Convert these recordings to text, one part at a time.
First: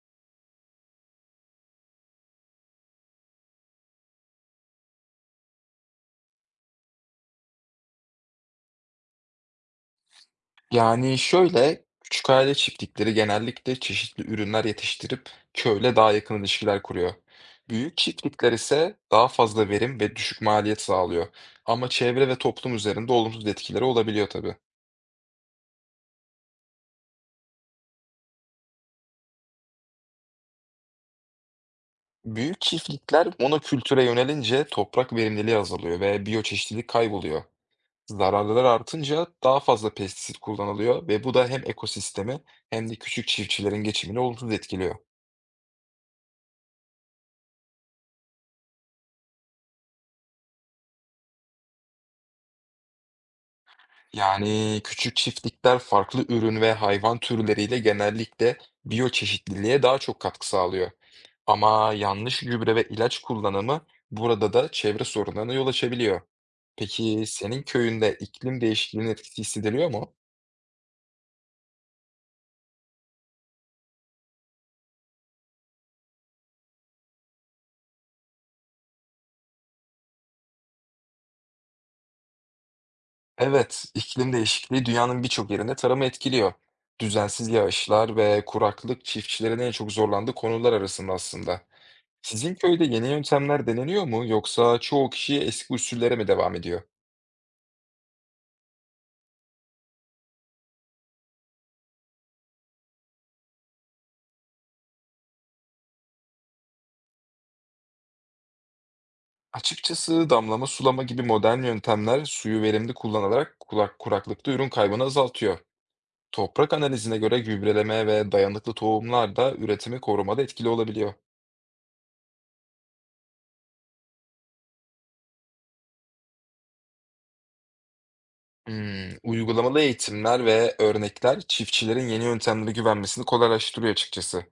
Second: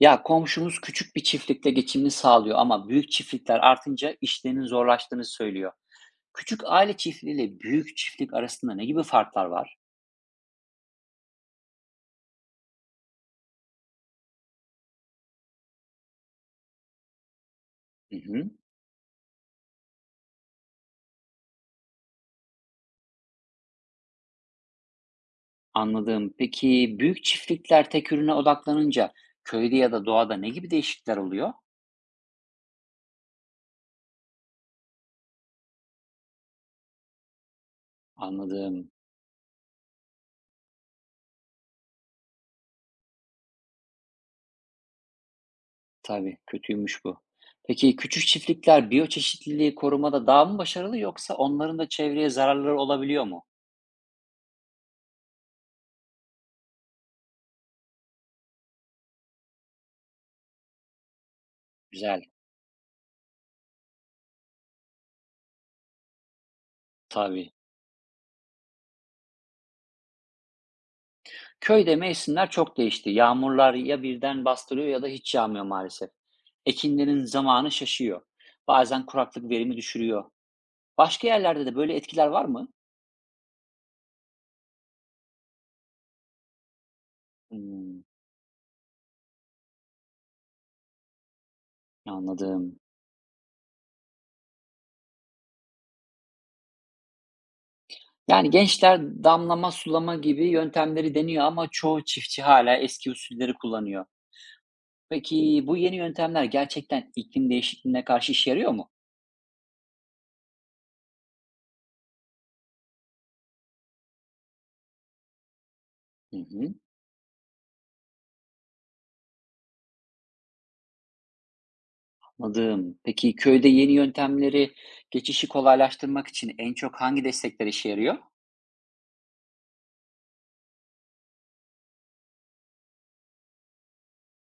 Ya komşumuz küçük bir çiftlikte geçimini sağlıyor ama büyük çiftlikler artınca işlerinin zorlaştığını söylüyor. Küçük aile çiftliğiyle büyük çiftlik arasında ne gibi farklar var? Yani şöyle, küçük aile çiftlikleri genellikle çeşitli ürünler yetiştirip köyle daha yakın ilişkiler kuruyor. Büyük Hı hı, çiftlikler ise daha fazla verim ve düşük maliyet sağlıyor. Ama çevre ve toplum üzerinde olumsuz etkileri olabiliyor tabii. anladım. Peki büyük çiftlikler tek ürüne odaklanınca köyde ya da doğada ne gibi değişiklikler oluyor? Büyük çiftlikler monokültüre yönelince toprak verimliliği azalıyor ve biyoçeşitlilik kayboluyor. Zararlılar Anladım. artınca daha fazla pestisit kullanılıyor ve bu da hem ekosistemi hem de küçük çiftçilerin geçimini olumsuz etkiliyor. Tabii kötüymüş bu. Peki küçük çiftlikler biyoçeşitliliği korumada daha mı başarılı yoksa onların da çevreye zararları olabiliyor mu? Yani küçük çiftlikler farklı ürün ve hayvan türleriyle genellikle biyoçeşitliliğe daha çok katkı sağlıyor. Ama Güzel. yanlış gübre ve ilaç kullanımı burada da çevre sorunlarına yol açabiliyor. Peki Tabii. senin köyünde iklim değişikliğinin etkisi hissediliyor mu? Köyde mevsimler çok değişti. Yağmurlar ya birden bastırıyor ya da hiç yağmıyor maalesef. Ekinlerin zamanı şaşıyor. Bazen kuraklık verimi düşürüyor. Başka yerlerde de böyle etkiler var mı? Evet, iklim değişikliği dünyanın birçok yerinde tarımı etkiliyor. Düzensiz Hmm, yağışlar ve kuraklık çiftçilerin en çok zorlandığı konular arasında aslında. Sizin anladım. köyde yeni yöntemler deneniyor mu yoksa çoğu kişi eski usullere mi devam ediyor? Yani gençler damlama, sulama gibi yöntemleri deniyor ama çoğu çiftçi hala eski usulleri kullanıyor. Peki bu yeni yöntemler gerçekten iklim değişikliğine karşı işe yarıyor mu? Açıkçası damlama, sulama gibi modern yöntemler suyu verimli kullanarak kulak, kuraklıkta ürün kaybını azaltıyor. Hı Toprak hı, analizine göre gübreleme ve dayanıklı tohumlar da üretimi korumada etkili olabiliyor. anladım. Peki köyde yeni yöntemleri geçişi kolaylaştırmak için en çok hangi destekler işe yarıyor? Hmm, uygulamalı eğitimler ve örnekler çiftçilerin yeni yöntemlere güvenmesini kolaylaştırıyor açıkçası.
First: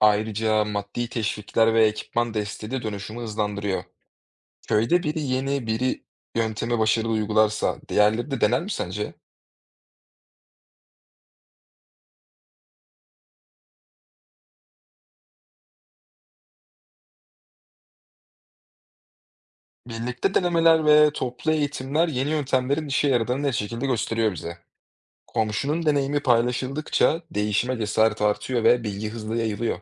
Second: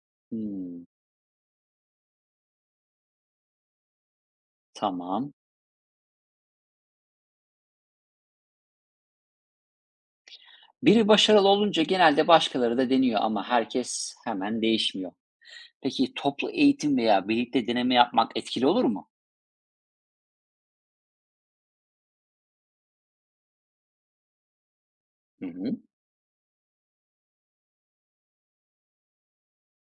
Ayrıca Hımm, maddi teşvikler ve ekipman desteği de dönüşümü hızlandırıyor. Köyde biri tamam. yeni, biri yöntemi başarılı uygularsa diğerleri de dener mi sence? Biri başarılı olunca genelde başkaları da deniyor ama herkes hemen değişmiyor. Peki toplu eğitim veya birlikte deneme yapmak etkili olur mu? Birlikte denemeler ve toplu eğitimler yeni yöntemlerin işe yaradığını net şekilde gösteriyor bize. Hı hı, Komşunun deneyimi paylaşıldıkça değişime cesaret artıyor ve bilgi hızlı yayılıyor.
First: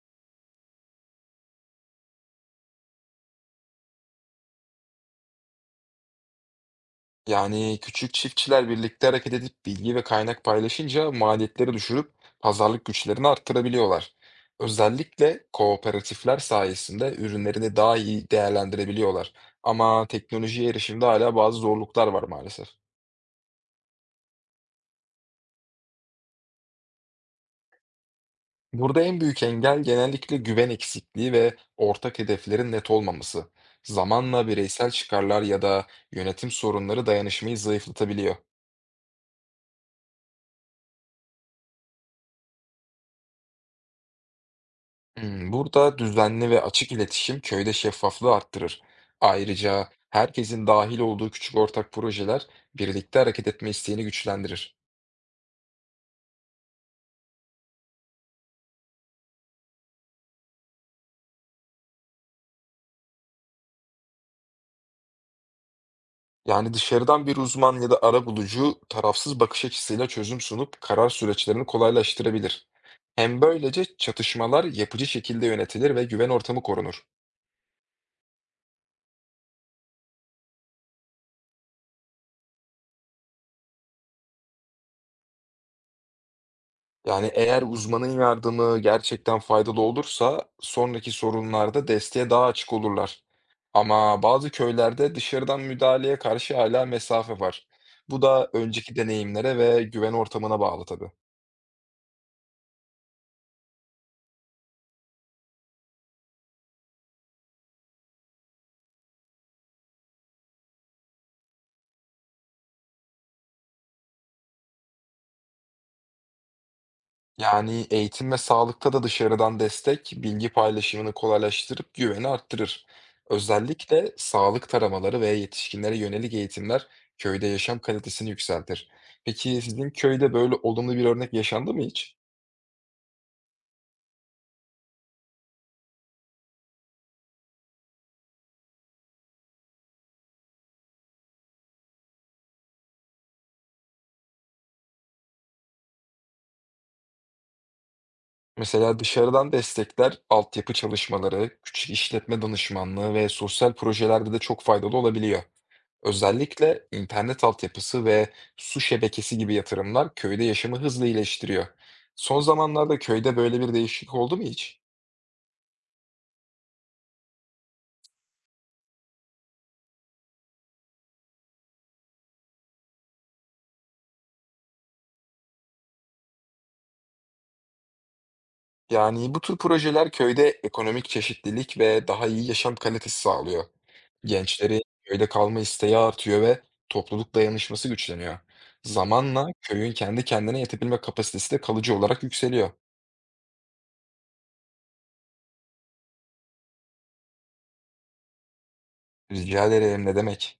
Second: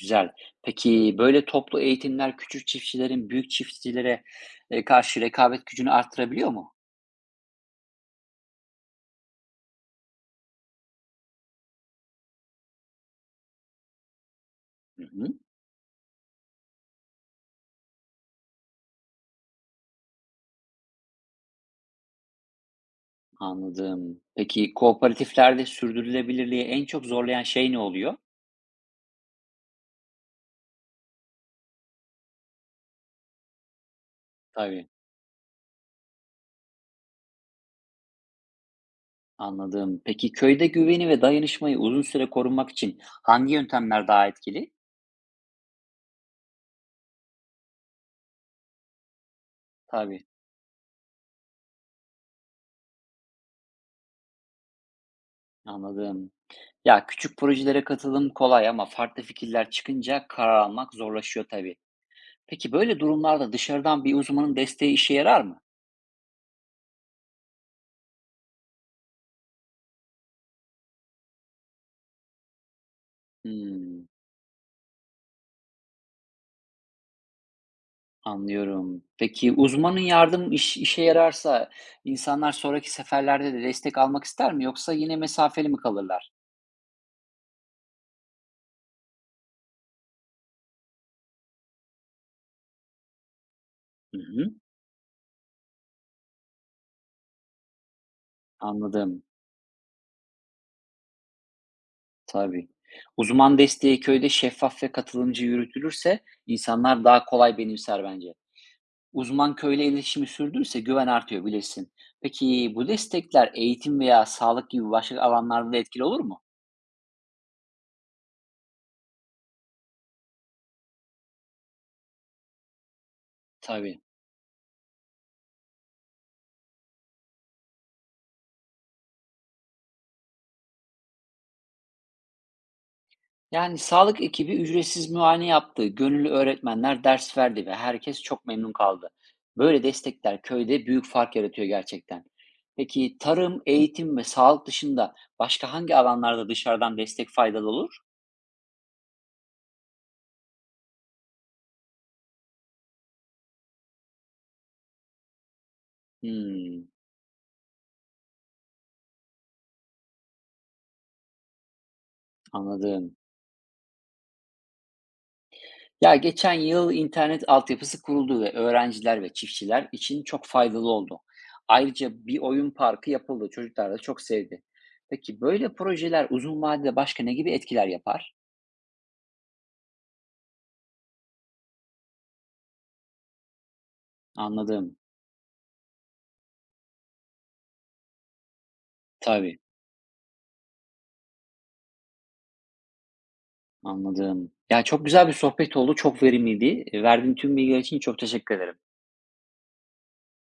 güzel. Peki böyle toplu eğitimler küçük çiftçilerin büyük çiftçilere, karşı rekabet gücünü arttırabiliyor mu? Yani küçük çiftçiler birlikte hareket edip bilgi ve kaynak paylaşınca maliyetleri düşürüp pazarlık güçlerini arttırabiliyorlar. Hı hı, Özellikle kooperatifler sayesinde ürünlerini daha iyi değerlendirebiliyorlar. Ama teknolojiye erişimde hala bazı zorluklar var maalesef. anladım. Peki kooperatiflerde sürdürülebilirliği en çok zorlayan şey ne oluyor? Burada en büyük engel genellikle güven eksikliği ve ortak hedeflerin net olmaması. Zamanla Tabii, bireysel çıkarlar ya da yönetim sorunları dayanışmayı zayıflatabiliyor. anladım. Peki köyde güveni ve dayanışmayı uzun süre korunmak için hangi yöntemler daha etkili? Hmm, burada düzenli ve açık iletişim köyde şeffaflığı arttırır. Ayrıca Tabii. herkesin dahil olduğu küçük ortak projeler birlikte hareket etme isteğini güçlendirir. Anladım. Ya küçük projelere katılım kolay ama farklı fikirler çıkınca karar almak zorlaşıyor tabii. Peki böyle durumlarda dışarıdan bir uzmanın desteği işe yarar mı? Yani dışarıdan bir uzman ya da arabulucu tarafsız bakış açısıyla çözüm sunup karar süreçlerini kolaylaştırabilir. Hem böylece Hmm, çatışmalar yapıcı şekilde yönetilir ve güven ortamı korunur. anlıyorum. Peki uzmanın yardım işe yararsa insanlar sonraki seferlerde de destek almak ister mi yoksa yine mesafeli mi kalırlar? Yani eğer uzmanın yardımı gerçekten faydalı olursa sonraki sorunlarda desteğe daha açık olurlar. Hı Ama bazı hı, köylerde dışarıdan müdahaleye karşı hala mesafe var. Bu da önceki anladım. deneyimlere ve güven ortamına bağlı tabii. Tabii. Uzman desteği köyde şeffaf ve katılımcı yürütülürse insanlar daha kolay benimser bence. Uzman köyle iletişimi sürdürürse güven artıyor bilirsin. Peki bu destekler eğitim veya sağlık gibi başka alanlarda da etkili olur mu? Yani eğitim ve sağlıkta da dışarıdan destek, bilgi paylaşımını kolaylaştırıp güveni arttırır. Tabii. Özellikle sağlık taramaları ve yetişkinlere yönelik eğitimler köyde yaşam kalitesini yükseltir. Peki sizin köyde böyle olumlu bir örnek yaşandı mı hiç? Yani sağlık ekibi ücretsiz muayene yaptı, gönüllü öğretmenler ders verdi ve herkes çok memnun kaldı. Böyle destekler köyde büyük fark yaratıyor gerçekten. Peki tarım, eğitim ve sağlık dışında başka hangi alanlarda dışarıdan destek faydalı olur? Mesela dışarıdan destekler, altyapı çalışmaları, küçük işletme danışmanlığı ve sosyal projelerde de çok faydalı olabiliyor. Özellikle Hmm, internet altyapısı ve su şebekesi gibi yatırımlar köyde yaşamı hızla iyileştiriyor. Son zamanlarda anladım. köyde böyle bir değişiklik oldu mu hiç? Ya geçen yıl internet altyapısı kuruldu ve öğrenciler ve çiftçiler için çok faydalı oldu. Ayrıca bir oyun parkı yapıldı. Çocuklar da çok sevdi. Peki böyle projeler uzun vadede başka ne gibi etkiler yapar? Yani bu tür projeler köyde ekonomik çeşitlilik ve daha iyi yaşam kalitesi sağlıyor. Gençlerin Anladım. köyde kalma isteği artıyor ve topluluk dayanışması güçleniyor. Zamanla Tabii, köyün kendi kendine yetebilme kapasitesi de kalıcı olarak yükseliyor. anladım. Ya çok güzel bir sohbet oldu. Çok verimliydi. Verdiğin tüm bilgiler için çok teşekkür ederim. Rica ederim, ne demek?